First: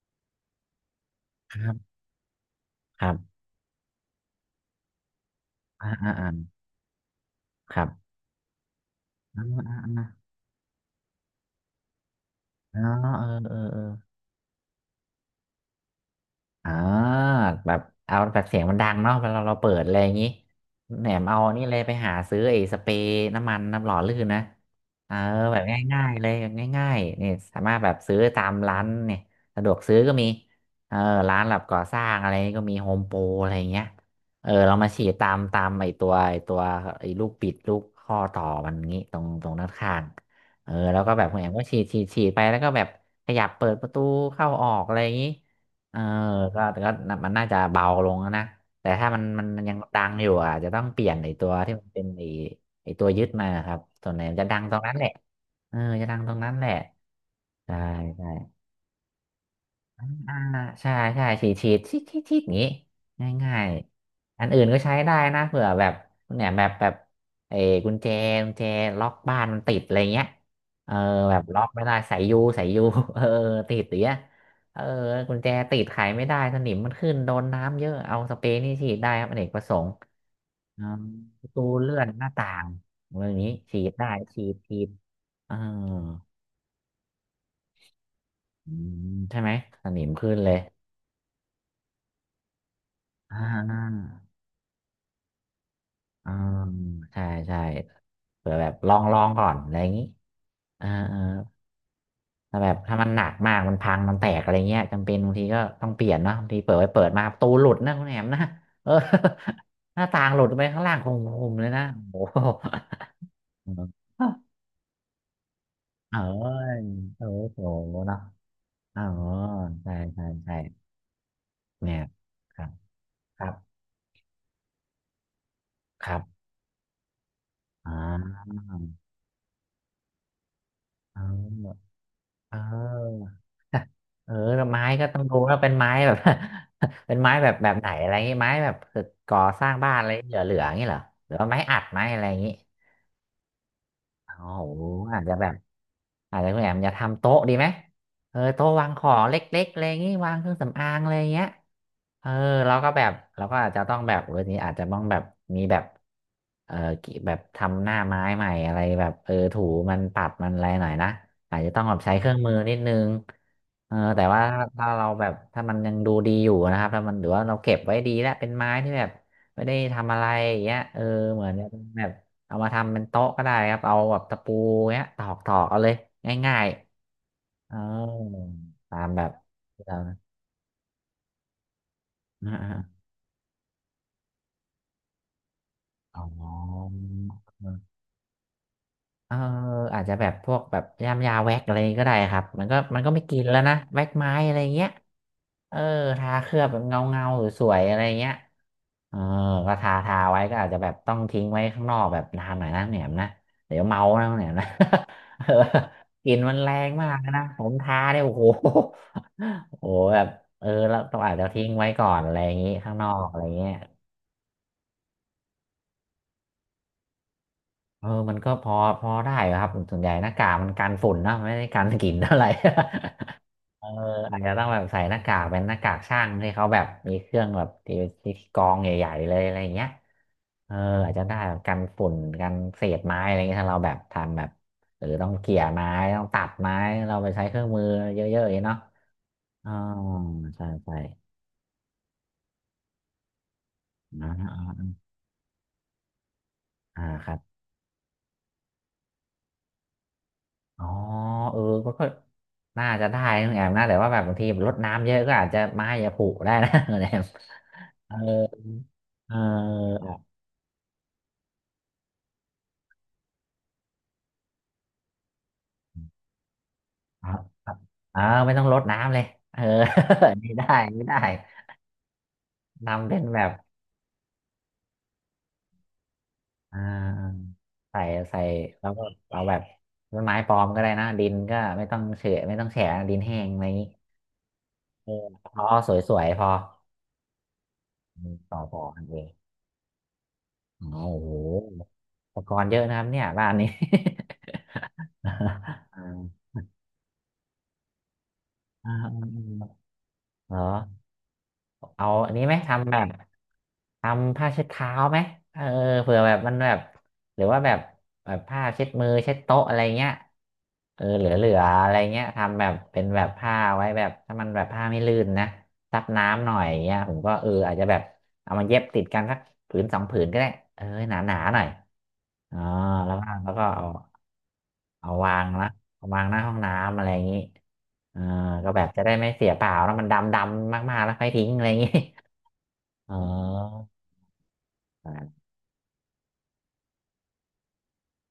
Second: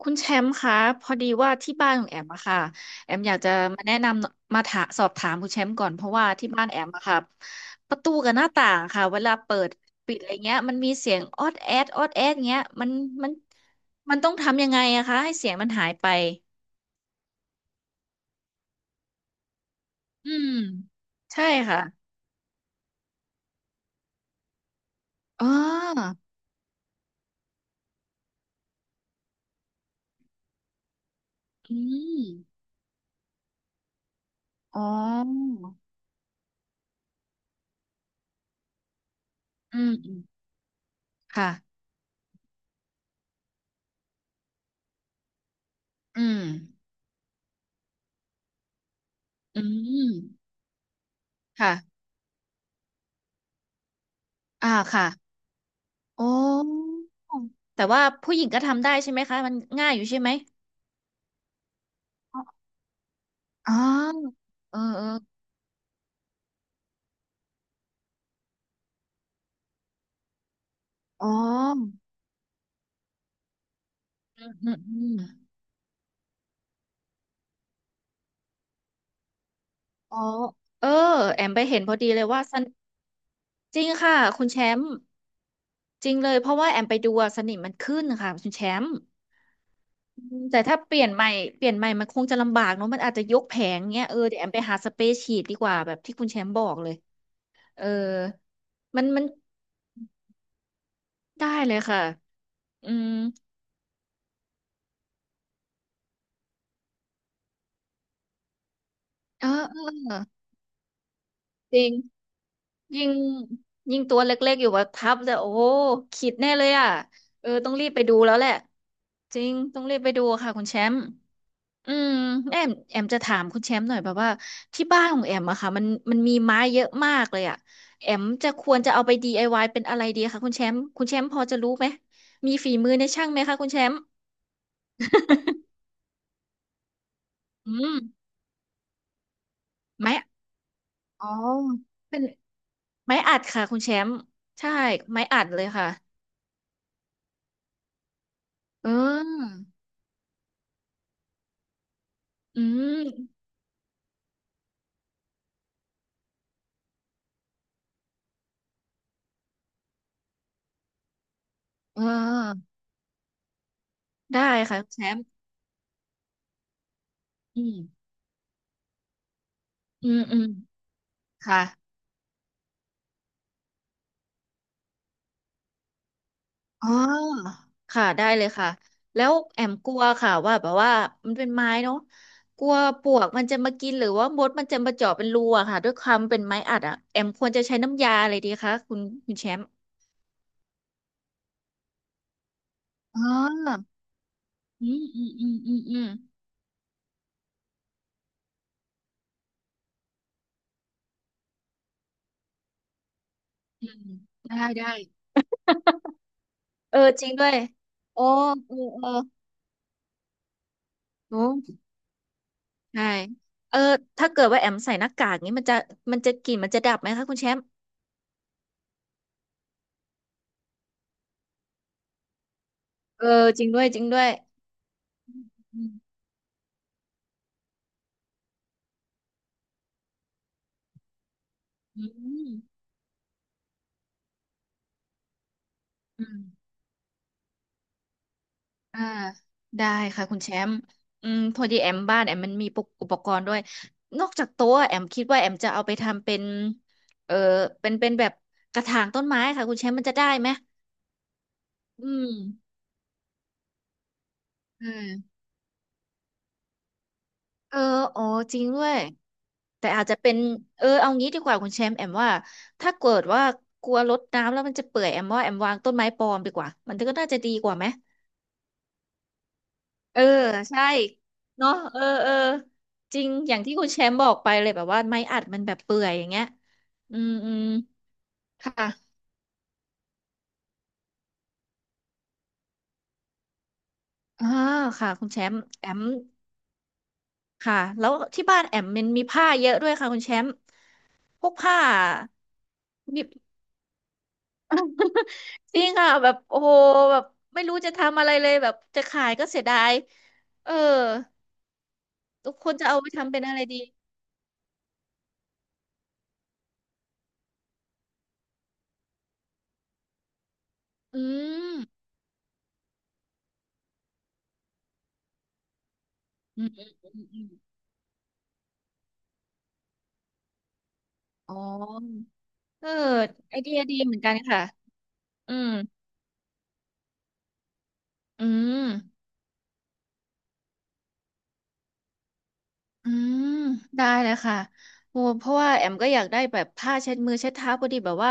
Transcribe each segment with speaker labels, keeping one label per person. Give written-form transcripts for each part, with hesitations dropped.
Speaker 1: คุณแชมป์คะพอดีว่า
Speaker 2: ครั
Speaker 1: ที่บ้าน
Speaker 2: บ
Speaker 1: ของแอมอะค่ะ
Speaker 2: ครั
Speaker 1: แอมอ
Speaker 2: บ
Speaker 1: ยากจะมาแนะนำมาถาสอบถามคุณแชมป์ก่
Speaker 2: อ่า
Speaker 1: อนเพ
Speaker 2: อ่า
Speaker 1: ราะ
Speaker 2: อ่า
Speaker 1: ว่าที่บ้านแอมอะค่ะ
Speaker 2: ครับ
Speaker 1: ประตูกับหน้าต่างค่ะเวลา
Speaker 2: อ่า
Speaker 1: เปิด
Speaker 2: อ่าอ่า
Speaker 1: ปิดอะไรเงี้ยมันมีเสียงออดแอดออดแอดเงี้ย
Speaker 2: อ๋อ
Speaker 1: มัน
Speaker 2: เออ
Speaker 1: มัน
Speaker 2: เออเออ
Speaker 1: มันต้องทำยังไงอะคะให้เสียงมันหายไป
Speaker 2: อ่าแบบเอาแบบเสียงมันดังเนาะเวลาเราเปิดอะไรอย่างงี้
Speaker 1: อืม
Speaker 2: แหนมเอา
Speaker 1: ใช่
Speaker 2: นี่เลยไป
Speaker 1: ค่ะ
Speaker 2: หาซื้อไอ้สเปรย์น้ำมันน้ำหล่อลื่นนะเออ
Speaker 1: อ๋อ
Speaker 2: แบบง่ายๆเลยแบบง่ายๆนี่สามารถแบบซื้อตามร้านเนี่ยสะดวกซื้อก็มีเออร้านแบบก่
Speaker 1: อื
Speaker 2: อสร้าง
Speaker 1: ม
Speaker 2: อะไรก็มีโฮมโปรอะไรอย่างเงี้ยเออเรา
Speaker 1: อ๋อ
Speaker 2: มาฉีดตามไอ้ตัวไอ้ลูกปิดลูกข้อต่อมันงี้ตรงด้าน
Speaker 1: อืม
Speaker 2: ข้าง
Speaker 1: อืม
Speaker 2: เออแล้วก็แบบคุณแอมก็
Speaker 1: ค่ะ
Speaker 2: ฉีดไปแล้วก็แบบขยับเปิดประตูเข้าออกอะไรอย่างงี้ เออ
Speaker 1: อืม
Speaker 2: ก็มันน่าจะเบาลงแล้วนะ แต่ถ้ามันมัน
Speaker 1: อื
Speaker 2: มันยังดัง
Speaker 1: ม
Speaker 2: อยู่อ่ะอาจจะต้องเปลี่ยนไอ้ตัวที่
Speaker 1: ค่ะ
Speaker 2: มันเป็นไอ้ตัวยึดมาครับ ส่วนไหนมันจะดัง
Speaker 1: อ่า
Speaker 2: ตรงนั้นแห
Speaker 1: ค่ะ
Speaker 2: ละเออจะดัง
Speaker 1: อ๋อ
Speaker 2: ตรงนั้นแหละใช่
Speaker 1: แต่ว่า
Speaker 2: ใช่
Speaker 1: ผู้หญิงก็ทำได้ใช่ไหมคะมันง่ายอยู่ใช่ไหม
Speaker 2: อ่าใช่ใช่ฉีดชิดชิดชิ
Speaker 1: อ๋
Speaker 2: ดอย่า
Speaker 1: อ
Speaker 2: งนี้ง่าย
Speaker 1: อ๋อ
Speaker 2: ๆอันอื่น
Speaker 1: เอ
Speaker 2: ก็
Speaker 1: อ
Speaker 2: ใช้
Speaker 1: เออ
Speaker 2: ได้นะเผื่อแบบเนี่ยแบบเออกุญแจกุญแจล็อกบ้านมันติดอะไรเงี้ยเออ
Speaker 1: อ๋อ
Speaker 2: แบบล็อกไม่ได้สายยูสายยู เออติดอย่างเงี้ย
Speaker 1: อืมอื
Speaker 2: เอ
Speaker 1: ม
Speaker 2: อ
Speaker 1: อืม
Speaker 2: กุญแจติดไขไม่ได้สนิมมันขึ้นโดนน้ำเยอะเอาสเปรย์นี่ฉีดได้ครับอเนกประสงค์
Speaker 1: อ๋อ
Speaker 2: อ่า
Speaker 1: เออแอ
Speaker 2: ประ
Speaker 1: มไป
Speaker 2: ตู
Speaker 1: เห็นพ
Speaker 2: เลื่
Speaker 1: อ
Speaker 2: อน
Speaker 1: ดี
Speaker 2: ห
Speaker 1: เลย
Speaker 2: น้า
Speaker 1: ว่า
Speaker 2: ต่า
Speaker 1: สน
Speaker 2: งอะไรอย่างนี้
Speaker 1: จ
Speaker 2: ฉี
Speaker 1: ริง
Speaker 2: ดได้
Speaker 1: ค่ะ
Speaker 2: ฉี
Speaker 1: คุณ
Speaker 2: ด
Speaker 1: แช
Speaker 2: ฉี
Speaker 1: ม
Speaker 2: ด
Speaker 1: ป์
Speaker 2: เออ
Speaker 1: จริงเลยเพราะว่าแอมไปดูอะสนิมมันขึ้นค่ะคุณแช
Speaker 2: อื
Speaker 1: มป์
Speaker 2: มใช่ไหมสนิม
Speaker 1: อื
Speaker 2: ขึ้น
Speaker 1: ม
Speaker 2: เลย
Speaker 1: แต่ถ้าเปลี่ยนใหม่เปลี่ยนใหม่มันคงจะลำบากเนอะมันอาจจะย
Speaker 2: อ่
Speaker 1: กแผงเงี้ยเออ
Speaker 2: า
Speaker 1: เดี๋ยวแอมไปหาสเปรย์ฉีดดีกว่าแบบที่คุณ
Speaker 2: อ่า
Speaker 1: แชมป์บอกเลย
Speaker 2: ใช่ใช่
Speaker 1: เออ
Speaker 2: เผื่อแบบลอ
Speaker 1: มั
Speaker 2: ง
Speaker 1: นมัน
Speaker 2: ก่อนอะไรอย่างนี้อ่าอ่า
Speaker 1: ได้เลยค่ะ
Speaker 2: ถ้าแบบ
Speaker 1: อื
Speaker 2: ถ้ามั
Speaker 1: ม
Speaker 2: นหนักมากมันพังมันแตกอะไรเงี้ยจำเป็นบางทีก็ต้องเปลี่ยนเนาะบางทีเปิดไว้เปิดมาประตูหลุดนะคุณแหนมนะเออ
Speaker 1: เออเออ
Speaker 2: หน้า
Speaker 1: เออ
Speaker 2: ต่างหลุดไปข้างล่างคงผมเลย
Speaker 1: จ
Speaker 2: นะ
Speaker 1: ริง
Speaker 2: โอ้โห
Speaker 1: ยิ่งยิ่งตัว เล็กๆอยู่ว่าทับแต่โอ้โห
Speaker 2: เ
Speaker 1: ขีดแน่เล
Speaker 2: อออ
Speaker 1: ยอ่ะ
Speaker 2: โอ้
Speaker 1: เออ
Speaker 2: โห
Speaker 1: ต้องรีบไปดู
Speaker 2: เนาะ
Speaker 1: แล้วแหละ
Speaker 2: อ๋อ
Speaker 1: จริงต้อง
Speaker 2: ใช่
Speaker 1: รีบไปดู
Speaker 2: ใช่
Speaker 1: ค่ะ
Speaker 2: ใช่
Speaker 1: คุณแชมป์อื
Speaker 2: เนี่ย
Speaker 1: มแอ
Speaker 2: ครั
Speaker 1: ม
Speaker 2: บ
Speaker 1: แอมจะถา
Speaker 2: ค
Speaker 1: ม
Speaker 2: รับ
Speaker 1: คุณแชมป์หน่อยแบบว่าที่บ้านของแอมอะค่ะมัน
Speaker 2: ค
Speaker 1: มั
Speaker 2: รั
Speaker 1: นมี
Speaker 2: บ
Speaker 1: ไม้เยอะมากเลยอ่ะ
Speaker 2: อ่า
Speaker 1: แอมจะควรจะเอาไป DIY เป็นอะไรดีคะคุณแชมป์คุณแช
Speaker 2: เออ
Speaker 1: มป์พอจะรู้ไหมมี
Speaker 2: เอ
Speaker 1: ฝีมือในช่า
Speaker 2: อ
Speaker 1: งไหมคะคุณแชมป์
Speaker 2: เออแล้วไม้ก็ต้องดูว่าเป็นไม้แบบ เป็นไม้แบบแบ
Speaker 1: อื
Speaker 2: บไหน
Speaker 1: ม
Speaker 2: อะไรงี้ไม้แบบก่อสร้างบ้านอะ
Speaker 1: ไม้
Speaker 2: ไรเหลือๆอย่างงี้เหรอ
Speaker 1: อ๋อ
Speaker 2: หรือว่าไม้อัดไม้
Speaker 1: เป็
Speaker 2: อะ
Speaker 1: น
Speaker 2: ไรอย่างงี้
Speaker 1: ไม้อัดค่ะคุณแชมป์
Speaker 2: โอ้
Speaker 1: ใช่
Speaker 2: โหอา
Speaker 1: ไม้
Speaker 2: จจะ
Speaker 1: อั
Speaker 2: แบ
Speaker 1: ด
Speaker 2: บ
Speaker 1: เลยค่ะ
Speaker 2: อาจจะคุณแอมจะทำโต๊ะดีไหมเออโต๊ะวา
Speaker 1: เอ
Speaker 2: งของเล็กๆ
Speaker 1: อ
Speaker 2: อะไรอย่างงี้วางเครื่องสำอางอะไรอย่างเงี้ยเออ
Speaker 1: อื
Speaker 2: เราก็แบ
Speaker 1: ม
Speaker 2: บเราก็อาจจะต้องแบบเรื่องนี้อาจจะต้องแบบมีแบบเออกิแบบทำหน้าไม้ใหม่อะไรแบบเออถูมันปรับมันอะไรหน่อยนะอาจจะต้องแบบ
Speaker 1: เอ
Speaker 2: ใช้เครื่องมือ
Speaker 1: อ
Speaker 2: นิดนึงเออแต่
Speaker 1: ได้
Speaker 2: ว่า
Speaker 1: ค่ะ
Speaker 2: ถ้า
Speaker 1: คุณแช
Speaker 2: เรา
Speaker 1: ม
Speaker 2: แบ
Speaker 1: ป์
Speaker 2: บถ้ามันยังดูดีอยู่นะครับถ้ามันหรือว่าเรา
Speaker 1: อื
Speaker 2: เก็บ
Speaker 1: ม
Speaker 2: ไว้ดีแล้วเป็นไม้ที่แบบไม่ได้
Speaker 1: อื
Speaker 2: ทำอะ
Speaker 1: ม
Speaker 2: ไร
Speaker 1: อืม
Speaker 2: อย่างเงี้ยเออเหมือน
Speaker 1: ค่ะ
Speaker 2: แบบ เอามาทำเป็นโต๊ะก็ได้ครับเอาแบบตะปูเนี้ยตอกเอาเลยง่าย
Speaker 1: อ๋อ
Speaker 2: ๆเออ
Speaker 1: ค่ะได้เลยค่ะ
Speaker 2: ตามแบ
Speaker 1: แล้
Speaker 2: บ
Speaker 1: ว แอม
Speaker 2: ที่
Speaker 1: กลั
Speaker 2: เรา
Speaker 1: วค่ะว่าแบบว่ามันเป็นไม้เนาะ
Speaker 2: อ่
Speaker 1: กลัวป
Speaker 2: า
Speaker 1: ลวกมันจะมากินหรือว่ามดมันจะมาเจาะเป็นรูอะค่ะด้วยค
Speaker 2: ๆ
Speaker 1: วาม
Speaker 2: อ๋อ
Speaker 1: เป็นไม้อัดอะแอมควรจะใช้น้ำยาอะไรดีคะคุณคุ
Speaker 2: เออ
Speaker 1: ณแชมป์
Speaker 2: อาจจะแบบพวกแบบยามยาแว็กอะไรก็ได้ครับมันก็ไม่
Speaker 1: อ๋
Speaker 2: กินแล้วนะ
Speaker 1: อ
Speaker 2: แว็กไม้อะไรเงี้ย
Speaker 1: อืมอืมอืมอื
Speaker 2: เออ
Speaker 1: มอืม
Speaker 2: ทาเคลือบแบบเงาเงาสวยๆอะไรเงี้ย เออก็ทาไว้ก็อาจจะแบบต้องทิ้งไว้ข้างนอกแบบนานหน่อยนะแหนมนะเดี๋ยว
Speaker 1: อื
Speaker 2: เมา
Speaker 1: ม
Speaker 2: นะแหนม
Speaker 1: ได้
Speaker 2: นะ
Speaker 1: ได้
Speaker 2: เออกลิ่นมันแรง
Speaker 1: เออ
Speaker 2: มาก
Speaker 1: จริง
Speaker 2: นะ
Speaker 1: ด้วย
Speaker 2: ผมทาเนี่
Speaker 1: โอ้
Speaker 2: ยโอ้โห
Speaker 1: เออเออ
Speaker 2: โอ้โหแบบเออแล้วต้องอาจ
Speaker 1: โอ้
Speaker 2: จะทิ้งไว้ก่อนอะไรอย่างงี้ข้าง
Speaker 1: ใช่
Speaker 2: นอกอะไรเงี้ย
Speaker 1: เออถ้าเกิดว่าแอมใส่หน้ากากนี้มันจะมันจะกลิ่นมันจะดับไหมคะคุณแชมป์
Speaker 2: เออมันก็พอได้ครับส่วนใหญ่หน้ากากมันกันฝุ่นนะไม่ได้กันกลิ่นเท่าไหร่
Speaker 1: เออจริงด้
Speaker 2: เอ
Speaker 1: วย
Speaker 2: อ
Speaker 1: จริงด้วย
Speaker 2: อาจจะต้องแบบใส่หน้ากากเป็นหน้า
Speaker 1: อื
Speaker 2: กาก
Speaker 1: ม
Speaker 2: ช่างที่เขาแบบมีเครื่องแบบที่ที่กรองใหญ่ๆเลยอะไรอย่างเงี้ยเอออาจจะได้แบบกัน
Speaker 1: อื
Speaker 2: ฝุ่นกั
Speaker 1: ม
Speaker 2: นเศษไม้อะไรเงี้ยถ้าเราแบบทำแบบหรือต้องเกี่ยไม้ต้
Speaker 1: อื
Speaker 2: องตัด
Speaker 1: ม
Speaker 2: ไม้เราไปใช้เครื่องมือเยอะๆอย่างเงี้ยเนาะ
Speaker 1: อ่า
Speaker 2: อ๋อ
Speaker 1: ได้ค่ะคุณแช
Speaker 2: ใช่
Speaker 1: มป์
Speaker 2: ใช่
Speaker 1: อืมพอดีแอมบ้านแอมมันมีปุกอุปกรณ์ด้วยนอก
Speaker 2: นะ
Speaker 1: จากโต๊ะแอมคิดว่าแอมจะเอาไปทำเป็น
Speaker 2: อ่าค
Speaker 1: เอ
Speaker 2: รั
Speaker 1: อ
Speaker 2: บ
Speaker 1: เป็นเป็นแบบกระถางต้นไม้ค่ะคุณแชมป์มันจะได้ไหม
Speaker 2: อ๋อเออก็
Speaker 1: อืม
Speaker 2: น่าจะได้นะแอมนะแต่ว่าแบบบางทีรด
Speaker 1: เอื
Speaker 2: น้ำเยอะก็อาจจะไม้จะผุได้นะ แอม
Speaker 1: เอออ๋อจริงด้วย
Speaker 2: เ
Speaker 1: แต่อา
Speaker 2: ออ
Speaker 1: จจะเป็นเออเอางี้ดีกว่าคุณแชมป์แอมว่าถ้าเกิดว่ากลัวรดน้ำแล้วมันจะเปื่อยแอมว่าแอมวางต้นไม้ปลอมดีกว่ามันก็
Speaker 2: อ๋
Speaker 1: น่า
Speaker 2: อ
Speaker 1: จะดีกว่าไหม
Speaker 2: เออไม่ต้องรดน้ำเลยเออ
Speaker 1: เออ
Speaker 2: นี่ได้
Speaker 1: ใช่
Speaker 2: นี่ได้
Speaker 1: เนาะเออเออ
Speaker 2: ทำ
Speaker 1: จ
Speaker 2: เป็น
Speaker 1: ริง
Speaker 2: แบบ
Speaker 1: อย่างที่คุณแชมป์บอกไปเลยแบบว่าไม้อัดมันแบบเปื่อยอย่างเงี้ย
Speaker 2: อ่
Speaker 1: อืม
Speaker 2: า
Speaker 1: อืม
Speaker 2: ใส่ใส่
Speaker 1: ค่ะ
Speaker 2: แล้วก็เอาแบบต้นไม้ปลอมก็ได้นะดินก็ไม่ต้องเฉะไม่ต้องแฉะดินแห้งอะไรอย่างนี้
Speaker 1: อ่า
Speaker 2: เอ
Speaker 1: ค่ะ
Speaker 2: อ
Speaker 1: คุณแช
Speaker 2: พ
Speaker 1: มป์
Speaker 2: อ
Speaker 1: แอ
Speaker 2: ส
Speaker 1: ม
Speaker 2: วยๆพอ
Speaker 1: ค่ะแล้ว
Speaker 2: อืม
Speaker 1: ที่
Speaker 2: ต่
Speaker 1: บ้า
Speaker 2: อ
Speaker 1: น
Speaker 2: พ
Speaker 1: แอ
Speaker 2: อ
Speaker 1: ม
Speaker 2: กั
Speaker 1: มั
Speaker 2: น
Speaker 1: น
Speaker 2: เอ
Speaker 1: มี
Speaker 2: ง
Speaker 1: ผ้าเยอะด้วยค่ะคุณแชมป์
Speaker 2: อ๋อโอ้โห
Speaker 1: พวกผ้า
Speaker 2: อุปกรณ์เยอะนะครับเนี่ยบ้านนี้
Speaker 1: จริง อ่ะแบบ
Speaker 2: อ่า
Speaker 1: โอ้โหแบบไม่รู้จะทำอะไรเลยแบบ
Speaker 2: อ่า
Speaker 1: จะ
Speaker 2: อ
Speaker 1: ขายก็เสีย
Speaker 2: ่า
Speaker 1: ดาย
Speaker 2: เหรอ
Speaker 1: เออ
Speaker 2: เอาอันนี้
Speaker 1: ทุ
Speaker 2: ไหม
Speaker 1: กคนจะ
Speaker 2: ทำแบ
Speaker 1: เอา
Speaker 2: บ
Speaker 1: ไปทำเป็นอะไรดี
Speaker 2: ทำผ้าเช็ดเท้าไหมเออเผื่อแบบมันแบบหรือว่าแบบแบบผ้าเช็ดมือเช็ดโต๊ะอะไรเงี้ยเออ
Speaker 1: อื
Speaker 2: เหลือ
Speaker 1: ม
Speaker 2: อะไรเงี้ยทำแบบเป็นแบบผ้าไว้แบบถ้ามันแบบผ้าไม่ลื่นนะซับน้ำหน่อ
Speaker 1: อื
Speaker 2: ย
Speaker 1: มอืม
Speaker 2: เงี้ย
Speaker 1: อื
Speaker 2: ผม
Speaker 1: ม
Speaker 2: ก็
Speaker 1: อ
Speaker 2: เอออา
Speaker 1: ม
Speaker 2: จจะแบบเอามาเย็บติดกันสักผืนสองผืนก็ได้เออหนา
Speaker 1: อ๋
Speaker 2: ห
Speaker 1: อ
Speaker 2: น่อยอ๋อ
Speaker 1: เออ
Speaker 2: แล้วก็แล้ว
Speaker 1: ไอ
Speaker 2: ก็
Speaker 1: เดีย
Speaker 2: เอา
Speaker 1: ดีเหมือนกันค่ะ
Speaker 2: เอาวาง
Speaker 1: อื
Speaker 2: นะ
Speaker 1: ม
Speaker 2: เอาวางหน้าห้องน้ำอะไรอย่างงี้เออ
Speaker 1: อื
Speaker 2: ก็แบ
Speaker 1: ม
Speaker 2: บจะได้ไม่เสียเปล่าแล้วมันดำมากๆแล้วค่อยทิ้งอะไรอย่างงี้
Speaker 1: อื
Speaker 2: อ๋อ
Speaker 1: มได้เลยค่ะโอ้เพ
Speaker 2: อ่า
Speaker 1: ราะว่าแอมก็อยากได้แบบผ้าเช็ดมือเช็ดเท้าพอดีแบบว่า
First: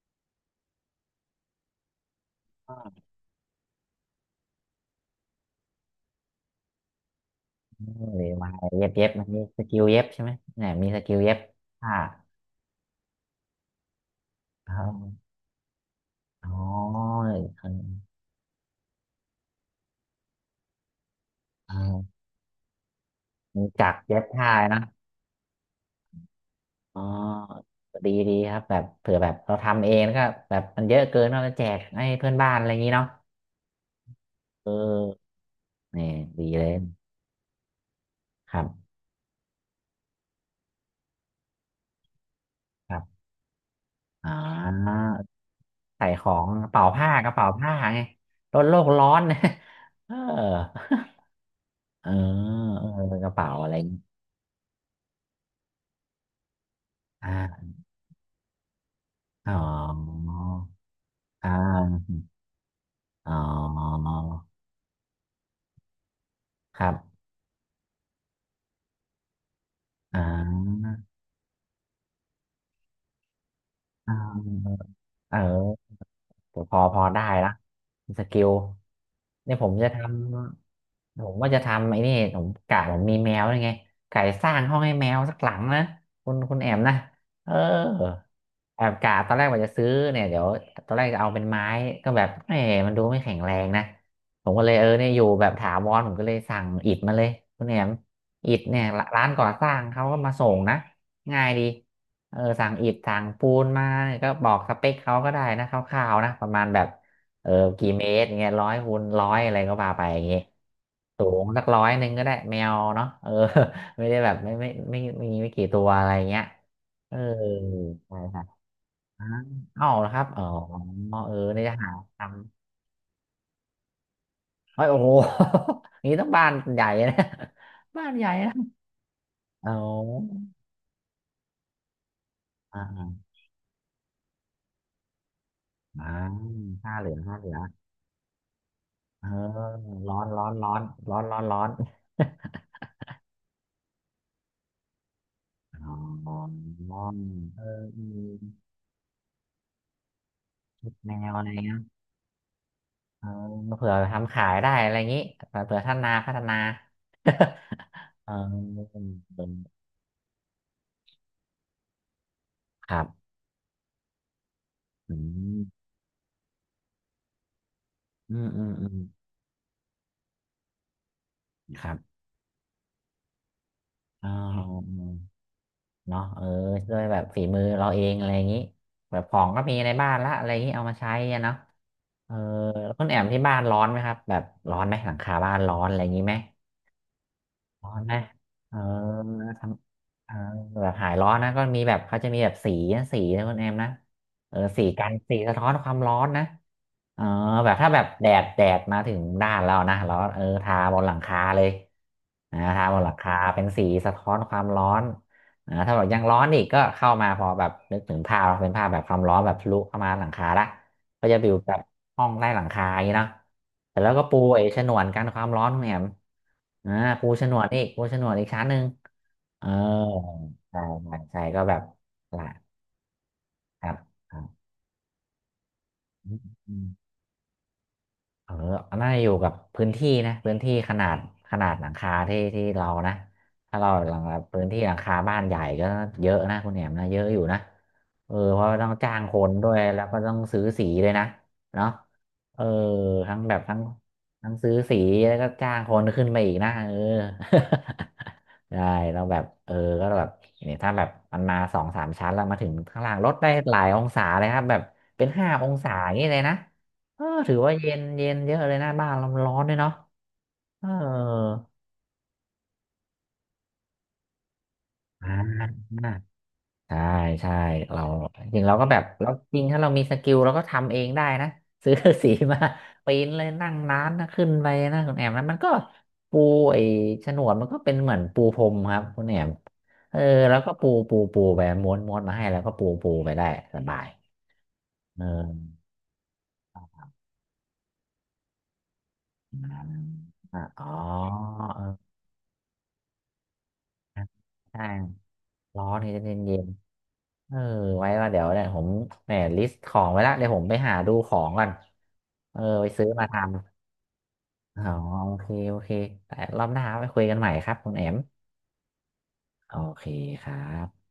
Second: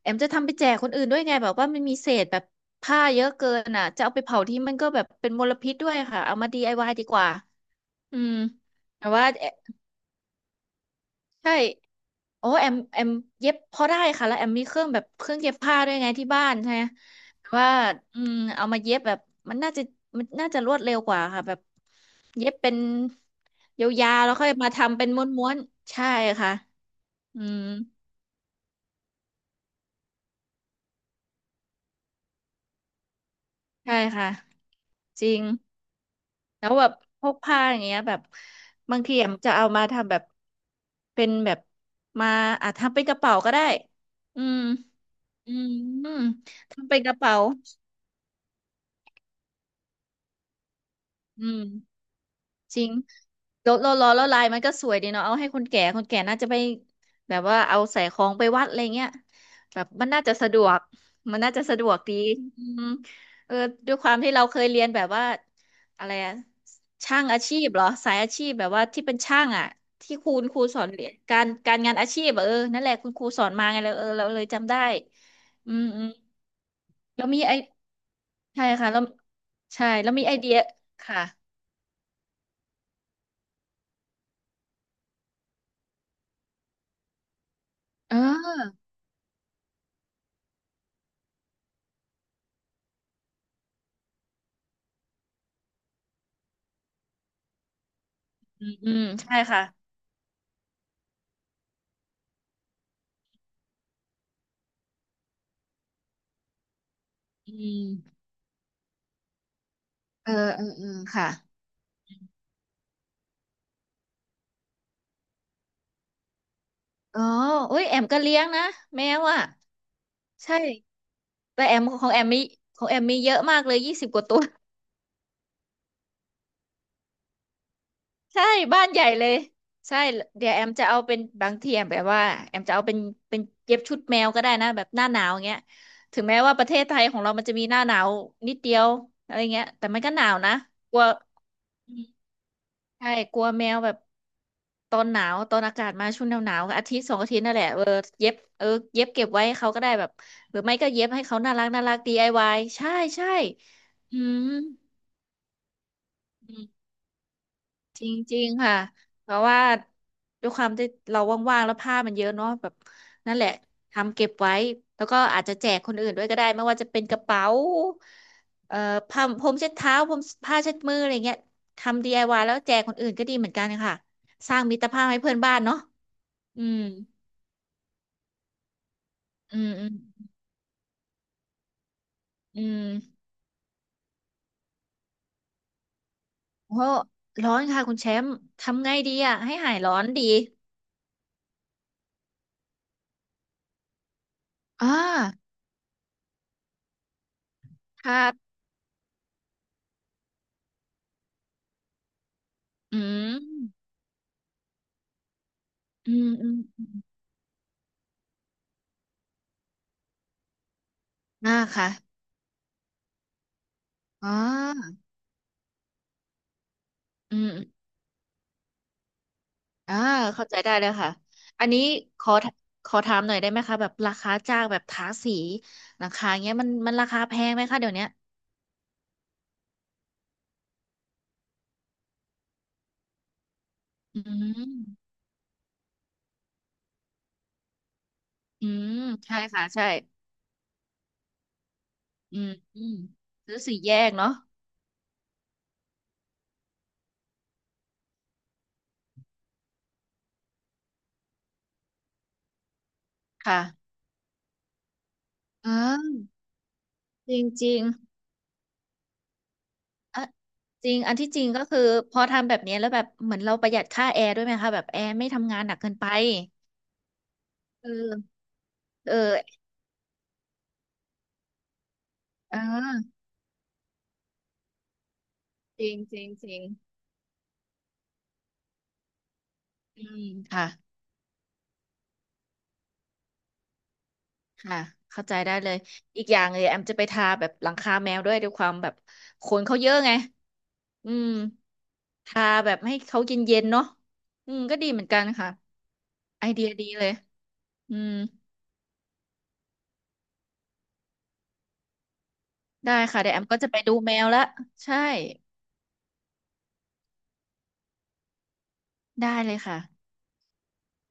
Speaker 1: แอมจะทำไปแจกคนอื่นด้วยไงแบบว่ามันมีเศษแบบผ้าเยอะเกินอ่ะจะเอาไปเผาที่มันก็แบบเป็นมลพิษด้วยค่ะเอามาดีไอวายดีกว่า อื
Speaker 2: หรือ
Speaker 1: ม
Speaker 2: มาเย็บเย็
Speaker 1: แต่
Speaker 2: บ
Speaker 1: ว่า
Speaker 2: มันมี
Speaker 1: แอ
Speaker 2: สกิลเย็บใช่ไหมเนี่ยมีสกิลเย็บ
Speaker 1: ใช่
Speaker 2: ผ้า
Speaker 1: โอ้แอมเย็บพอได้ค่ะแล้วแอมมี
Speaker 2: อ๋
Speaker 1: เค
Speaker 2: อ
Speaker 1: รื่องแบบเครื่องเย็บผ้าด้วยไงที่บ้า
Speaker 2: อ๋
Speaker 1: นใช่ไหม
Speaker 2: อ
Speaker 1: แต่
Speaker 2: ค
Speaker 1: ว่า
Speaker 2: น
Speaker 1: อืมเอามาเย็บแบบมันน่าจะมันน่าจะรวดเร็วกว่าค่ะแบบ
Speaker 2: อ๋อ
Speaker 1: เย็บเป็น
Speaker 2: มีจักร
Speaker 1: ยา
Speaker 2: เย็
Speaker 1: ว
Speaker 2: บ
Speaker 1: ๆแล้วค่อ
Speaker 2: ผ้า
Speaker 1: ยมา
Speaker 2: นะ
Speaker 1: ทำเป็นม้วนๆใช่ค่ะ
Speaker 2: อ๋
Speaker 1: อืม
Speaker 2: อดีครับแบบเผื่อแบบเราทำเองแล้วก็แบบมันเยอะเกินเราจะแจกให้เพื่อนบ้านอะไรอย่างนี้เนาะ
Speaker 1: ใช่ค่ะ
Speaker 2: เอ
Speaker 1: จ
Speaker 2: อ
Speaker 1: ริง
Speaker 2: นี่ดีเล
Speaker 1: แล้ว
Speaker 2: ย
Speaker 1: แบบพวกผ้าอย่างเงี้ยแบบ
Speaker 2: ครับ
Speaker 1: บางทีแอมจะเอามาทำแบบเป็นแบบมาอาจ
Speaker 2: ค
Speaker 1: ทำ
Speaker 2: รั
Speaker 1: เป็นก
Speaker 2: บ
Speaker 1: ระเป๋าก็ได้
Speaker 2: อ๋
Speaker 1: อืม
Speaker 2: อ
Speaker 1: อืม
Speaker 2: ใส่ของกระเป๋า
Speaker 1: ทำเป็น
Speaker 2: ผ้า
Speaker 1: กระ
Speaker 2: กระ
Speaker 1: เป๋า
Speaker 2: เป๋าผ้าไงลดโลกร้อน เออ
Speaker 1: อืม
Speaker 2: เออ
Speaker 1: จ
Speaker 2: เอ
Speaker 1: ริ
Speaker 2: อ
Speaker 1: ง
Speaker 2: กระเป๋าอะ
Speaker 1: แล้
Speaker 2: ไร
Speaker 1: ว
Speaker 2: อย่า
Speaker 1: ล
Speaker 2: ง
Speaker 1: ว
Speaker 2: งี้
Speaker 1: ล้แล้วลายมันก็สวยดีเนาะเอาให้คนแก่คนแก่น่าจะไปแบบว่า
Speaker 2: อ่า
Speaker 1: เอาใส่ของไปวัดอะไรเงี้ย
Speaker 2: อ๋อ
Speaker 1: แบบมันน่าจะสะดวกมัน
Speaker 2: อ่
Speaker 1: น่าจะสะดวก
Speaker 2: า
Speaker 1: ดีอืม
Speaker 2: อ๋อ
Speaker 1: เออด้วยความที่เราเคยเรียนแบบว่าอะไรอะ
Speaker 2: ครับ
Speaker 1: ช่างอาชีพเหรอสายอาชีพแบบว่าที่เป็นช่างอะที่
Speaker 2: อ่
Speaker 1: ครูสอ
Speaker 2: า
Speaker 1: นเรียนการการงานอาชีพอะเออนั่นแหละคุณครูสอนมาไงเลยเออ
Speaker 2: อ่
Speaker 1: เราเลยจำ
Speaker 2: า
Speaker 1: ได้
Speaker 2: เออ
Speaker 1: อืมอืม
Speaker 2: แต่พอได้
Speaker 1: แล้วมี
Speaker 2: ละ
Speaker 1: ไอ
Speaker 2: สกิล
Speaker 1: ใช่ค่ะแล้ว
Speaker 2: เนี่ยผม
Speaker 1: ใช่
Speaker 2: จะท
Speaker 1: แล้วมีไอเดียค่ะ
Speaker 2: ำผมว่าจะทำไอ้นี่ผมกะผมมีแมวยังไงไก่สร้างห้องให้แมวสักหลังนะคุณแอมนะเออ
Speaker 1: เออ
Speaker 2: แอบกะตอนแรกว่าจะซื้อเนี่ยเดี๋ยวตอนแรกจะเอาเป็นไม้ก็แบบเออมันดูไม่แข็งแรงนะผมก็เลยเออเนี่ยอยู่แบบถาวรผมก็เลยสั่งอิฐมาเลยคุณแอมอิฐ
Speaker 1: อื
Speaker 2: เนี่ย
Speaker 1: ม
Speaker 2: ร้าน
Speaker 1: ใช่
Speaker 2: ก่อ
Speaker 1: ค่ะ
Speaker 2: สร้างเขาก็มาส่งนะง่ายดี เออสั่งอิฐสั่งปูนมาเนี่ยก็บอกสเปคเขาก็ได้นะคร่าวๆนะประมาณแบบเออ
Speaker 1: อื
Speaker 2: กี่เม
Speaker 1: ม
Speaker 2: ตรเงี้ยร้อยคูณร้อยอะไรก็ว่าไปอย่าง
Speaker 1: เออ
Speaker 2: งี้
Speaker 1: เออเออ
Speaker 2: สู
Speaker 1: ค่ะ
Speaker 2: งสักร้อยหนึ่งก็ได้แมวเนาะเออ ไม่ได้แบบไม่มีไม่กี่ตัวอะไรเงี้ยเออ
Speaker 1: อ๋ออุ้ยแอม
Speaker 2: ใช่
Speaker 1: ก็เลี้
Speaker 2: ค
Speaker 1: ย
Speaker 2: รับ
Speaker 1: งนะแมว
Speaker 2: อ้า
Speaker 1: อ่ะ
Speaker 2: วเอาเหรอครับอ๋อ
Speaker 1: ใช่
Speaker 2: เออนี่
Speaker 1: แต่
Speaker 2: จะ
Speaker 1: แอม
Speaker 2: หา
Speaker 1: ของ
Speaker 2: ท
Speaker 1: แอมมีของแอมมีเยอะมากเลยยี่สิบกว่าตัว
Speaker 2: ำเฮ้ยโอ้โห อย่างนี้ต้องบ้านใหญ่นะ บ้านใหญ่
Speaker 1: ใช่
Speaker 2: นะ
Speaker 1: บ้านใหญ่เลย
Speaker 2: เอา
Speaker 1: ใช่เดี๋ยวแอมจะเอาเป็นบางทีแอมแบบว่าแอมจะ
Speaker 2: อ
Speaker 1: เอาเป็น
Speaker 2: ่า
Speaker 1: เป็นเย็บชุดแมวก็ได้นะแบบหน้าหนาวอย่างเงี้ย
Speaker 2: อ่า
Speaker 1: ถึงแม้ว่าประเทศ
Speaker 2: ผ้า
Speaker 1: ไทย
Speaker 2: เหลื
Speaker 1: ข
Speaker 2: อ
Speaker 1: อ
Speaker 2: ง
Speaker 1: งเรา
Speaker 2: ผ้า
Speaker 1: มั
Speaker 2: เห
Speaker 1: น
Speaker 2: ลื
Speaker 1: จะ
Speaker 2: อ
Speaker 1: มี
Speaker 2: ง
Speaker 1: หน้าหนาวนิดเดียว
Speaker 2: เออ
Speaker 1: อะไรเงี้ยแต่มันก็
Speaker 2: ร้
Speaker 1: ห
Speaker 2: อน
Speaker 1: นาว
Speaker 2: ร้อ
Speaker 1: นะ
Speaker 2: นร้อน
Speaker 1: กลัว
Speaker 2: ร้อนร้อนร้อน
Speaker 1: ใช่กลัวแมวแบบตอนหนาว ตอนอา
Speaker 2: อ
Speaker 1: กาศมาช่วงห
Speaker 2: ๋
Speaker 1: นาว
Speaker 2: อ
Speaker 1: หนาวอาทิตย์สองอาทิตย์นั่นแห
Speaker 2: เอ
Speaker 1: ละเอ
Speaker 2: อ
Speaker 1: อ
Speaker 2: เอื
Speaker 1: เย็บเออเย็บเก็บไว้ให้เขาก็ได้แบบหรือไม่ก็เย็บ
Speaker 2: แน
Speaker 1: ให้
Speaker 2: ว
Speaker 1: เขา
Speaker 2: อะไร
Speaker 1: น่ารัก
Speaker 2: เงี้ย
Speaker 1: น่ารัก DIY ใช่
Speaker 2: เอ
Speaker 1: ใช่
Speaker 2: อเผื่อ
Speaker 1: อื
Speaker 2: ทำ
Speaker 1: ม
Speaker 2: ขายได้อะไรอย่างนี้เผื่อพัฒนาพัฒนา
Speaker 1: จ
Speaker 2: เออ
Speaker 1: ริงๆค่ะเพราะว่าด้วยความที่เราว่างๆแล้วผ้ามันเยอะเนาะแบบ
Speaker 2: ครับ
Speaker 1: นั่นแหละทำเก็บไว้แล้ว
Speaker 2: อื
Speaker 1: ก็อาจจะแจ
Speaker 2: ม
Speaker 1: กคนอื่นด้วยก็ได้ไม่ว่าจะเป็นกระเป๋า
Speaker 2: อืมอืม
Speaker 1: เอ่อ
Speaker 2: อืม
Speaker 1: ผ้าพรมเช็ดเท้าพรมผ้าเช็ดมืออะไรเงี้ย
Speaker 2: ครั
Speaker 1: ทำดี
Speaker 2: บ
Speaker 1: ไอว i y แล้วแจกคนอื่นก็ดีเหมือนกันค่ะ
Speaker 2: อ๋อ
Speaker 1: สร้างมิตรภาพให้เพื่อนบ้านเนาะ
Speaker 2: เนาะเออ
Speaker 1: อืม
Speaker 2: ด้วยแบบฝีมือเราเองอะไรอย่างนี้แบบของ
Speaker 1: อื
Speaker 2: ก็
Speaker 1: ม
Speaker 2: มี
Speaker 1: อื
Speaker 2: ใน
Speaker 1: ม
Speaker 2: บ้านละอะไรอย่างนี้เอามาใช้อะเนาะเออ
Speaker 1: อื
Speaker 2: แล้วคุณแอ
Speaker 1: ม
Speaker 2: มที่บ้านร้อนไหมครับแบบร้อนไหมหลังคาบ้านร้อนอะไรอย่างนี้ไหม
Speaker 1: โอ้ร้อนค่ะ
Speaker 2: ร้อ
Speaker 1: คุณ
Speaker 2: น
Speaker 1: แช
Speaker 2: นะ
Speaker 1: มป์
Speaker 2: เออ
Speaker 1: ทำไงดีอ่ะให้
Speaker 2: ท
Speaker 1: หายร้อนดี
Speaker 2: ำเออแบบหายร้อนนะก็มีแบบเขาจะมีแบบสีนะสีนะคุณแอมนะเออสี
Speaker 1: อ่า
Speaker 2: กันสีสะท้อนความร้อนนะ อ๋อแบบถ้าแบบ
Speaker 1: ค้า
Speaker 2: แดดมาถึงด้านเรานะแล้วเออทาบนหลังคาเลยนะทาบ
Speaker 1: อื
Speaker 2: นหลังคาเป็นสี
Speaker 1: ม
Speaker 2: สะท้อนความร้อนนะถ้าแบบ
Speaker 1: อื
Speaker 2: ยัง
Speaker 1: ม
Speaker 2: ร้อน
Speaker 1: อื
Speaker 2: อีกก็
Speaker 1: ม
Speaker 2: เข้ามาพอแบบนึกถึงภาพเป็นภาพแบบความร้อนแบบทะลุเข้ามาหลังคาละก็จะอ
Speaker 1: อ่า
Speaker 2: ยู่แบบ
Speaker 1: ค่ะ
Speaker 2: ห้องใต้หลังคาอย่างนี้เนาะแต่แล้วก็
Speaker 1: อ๋อ
Speaker 2: ปูไอ้ฉนวนกันความร้อนของแหม่มอ่าปู
Speaker 1: อื
Speaker 2: ฉ
Speaker 1: ม
Speaker 2: นวนอีก
Speaker 1: อ
Speaker 2: ปูฉนวนอีกชั้นหนึ่งเอ
Speaker 1: ม
Speaker 2: อ
Speaker 1: อ่าเข้าใจได้
Speaker 2: ใช่
Speaker 1: เลยค่ะ
Speaker 2: ใช่ใช่ก็
Speaker 1: อัน
Speaker 2: แบ
Speaker 1: นี้
Speaker 2: บ
Speaker 1: ขอ
Speaker 2: ละ
Speaker 1: ขอถามหน่อยได้ไหมคะ
Speaker 2: ค
Speaker 1: แบ
Speaker 2: รั
Speaker 1: บ
Speaker 2: บ
Speaker 1: รา
Speaker 2: ค
Speaker 1: คา
Speaker 2: รั
Speaker 1: จ้าง
Speaker 2: บ
Speaker 1: แบบทาสีหลังคาเงี้ยมันมันราคาแพงไหมคะเดี๋ยวเนี้ย
Speaker 2: เออน่าจะอยู่กับพื้นที่นะพื้นที่ขนาดขนาดหลังคาที่เรานะถ้าเราหลั
Speaker 1: อื
Speaker 2: งพื้นที่หลัง
Speaker 1: ม
Speaker 2: คาบ้านใหญ่ก็เยอะนะคุณแหนมนะเยอะอยู่นะเออเพ
Speaker 1: อื
Speaker 2: ราะว่าต้อง
Speaker 1: ม
Speaker 2: จ้างค
Speaker 1: ใช่
Speaker 2: น
Speaker 1: ค่ะ
Speaker 2: ด้วย
Speaker 1: ใช่
Speaker 2: แล้วก็ต้องซื้อสีเลยนะเนาะ
Speaker 1: อืม
Speaker 2: เออ
Speaker 1: อืม
Speaker 2: ทั้งแบ
Speaker 1: ซื้อ
Speaker 2: บ
Speaker 1: สี
Speaker 2: ทั้ง
Speaker 1: แยกเนาะ
Speaker 2: ทั้งซื้อสีแล้วก็จ้างคนขึ้นไปอีกนะเออ ได้เราแบบเออก็แบบเนี่ยถ้าแบบมันมาสองสามชั้นแล้วมาถึงข้างล่างลดได้หลาย
Speaker 1: ค่ะ
Speaker 2: องศาเลยครับแบบเป็นห้าอ
Speaker 1: อ
Speaker 2: งศาอย่าง
Speaker 1: ่า
Speaker 2: นี้เลยนะ เออ
Speaker 1: จริง
Speaker 2: ถือ
Speaker 1: จ
Speaker 2: ว่า
Speaker 1: ริง
Speaker 2: เย็นเยอะเลยนะบ้านเรามันร้อนด้วยเนาะ
Speaker 1: อ่ะ
Speaker 2: เอ
Speaker 1: จ
Speaker 2: อ
Speaker 1: ริงอันที่จริงก็คือพอทำแบบเนี้ยแล้วแบบเหมือนเราประหยัดค่าแอร์ด้วยไหมคะแบบแอร์ไม่
Speaker 2: อ่า
Speaker 1: ทำงานหนักเกินไป
Speaker 2: ใช่ใช่
Speaker 1: เ
Speaker 2: เรา
Speaker 1: ออ
Speaker 2: จริงเราก็แบบ
Speaker 1: เออ
Speaker 2: เราจริงถ้าเรามีสกิลเราก็ทำเองได้นะ ซื้อ สี
Speaker 1: เอ
Speaker 2: มาปี
Speaker 1: อ
Speaker 2: นเลยนั่งร้านนะขึ้นไปนะคุณแอมนะมันก็
Speaker 1: จริงจริง
Speaker 2: ปู
Speaker 1: จริง
Speaker 2: ไอ้ฉนวนมันก็เป็นเหมือนปูพรมครับคุณแอม
Speaker 1: อื
Speaker 2: เออ
Speaker 1: ม
Speaker 2: แล้ว
Speaker 1: ค่ะ
Speaker 2: ก็ปูไปม้วนมาให้แล้วก็ปูไปได้สบาย
Speaker 1: ค่ะ
Speaker 2: เอ
Speaker 1: เข้าใจได้เล
Speaker 2: อ
Speaker 1: ยอีกอย่างเลยแอมจะไปทาแบบหลังคาแมวด้วยด้วยความแบบขนเขาเยอะไง
Speaker 2: อ่าอ๋อ
Speaker 1: อืม
Speaker 2: เออ
Speaker 1: ทาแบบให้เขาเย็นๆเนาะอืมก็
Speaker 2: ใช่
Speaker 1: ดีเหมือนกันค่ะ
Speaker 2: ร้อนนี่จะเย็น
Speaker 1: ไอ
Speaker 2: เย็
Speaker 1: เดี
Speaker 2: น
Speaker 1: ยดีเลย
Speaker 2: เออ
Speaker 1: อื
Speaker 2: ไว้
Speaker 1: ม
Speaker 2: ว่าเดี๋ยวเนี่ยผมแหมลิสต์ของไว้ละเดี๋ยวผมไปหาดูของก่อนเออไป
Speaker 1: ได้
Speaker 2: ซื้อ
Speaker 1: ค่ะ
Speaker 2: มา
Speaker 1: เดี๋ย
Speaker 2: ท
Speaker 1: วแอมก็จะไปดูแมวละ
Speaker 2: ำอ๋อ
Speaker 1: ใช่
Speaker 2: โอเคโอเคแต่รอบหน้าไปคุยกันใหม่ครับคุณแอม
Speaker 1: ได้เลย
Speaker 2: โอ
Speaker 1: ค่ะ
Speaker 2: เคครับ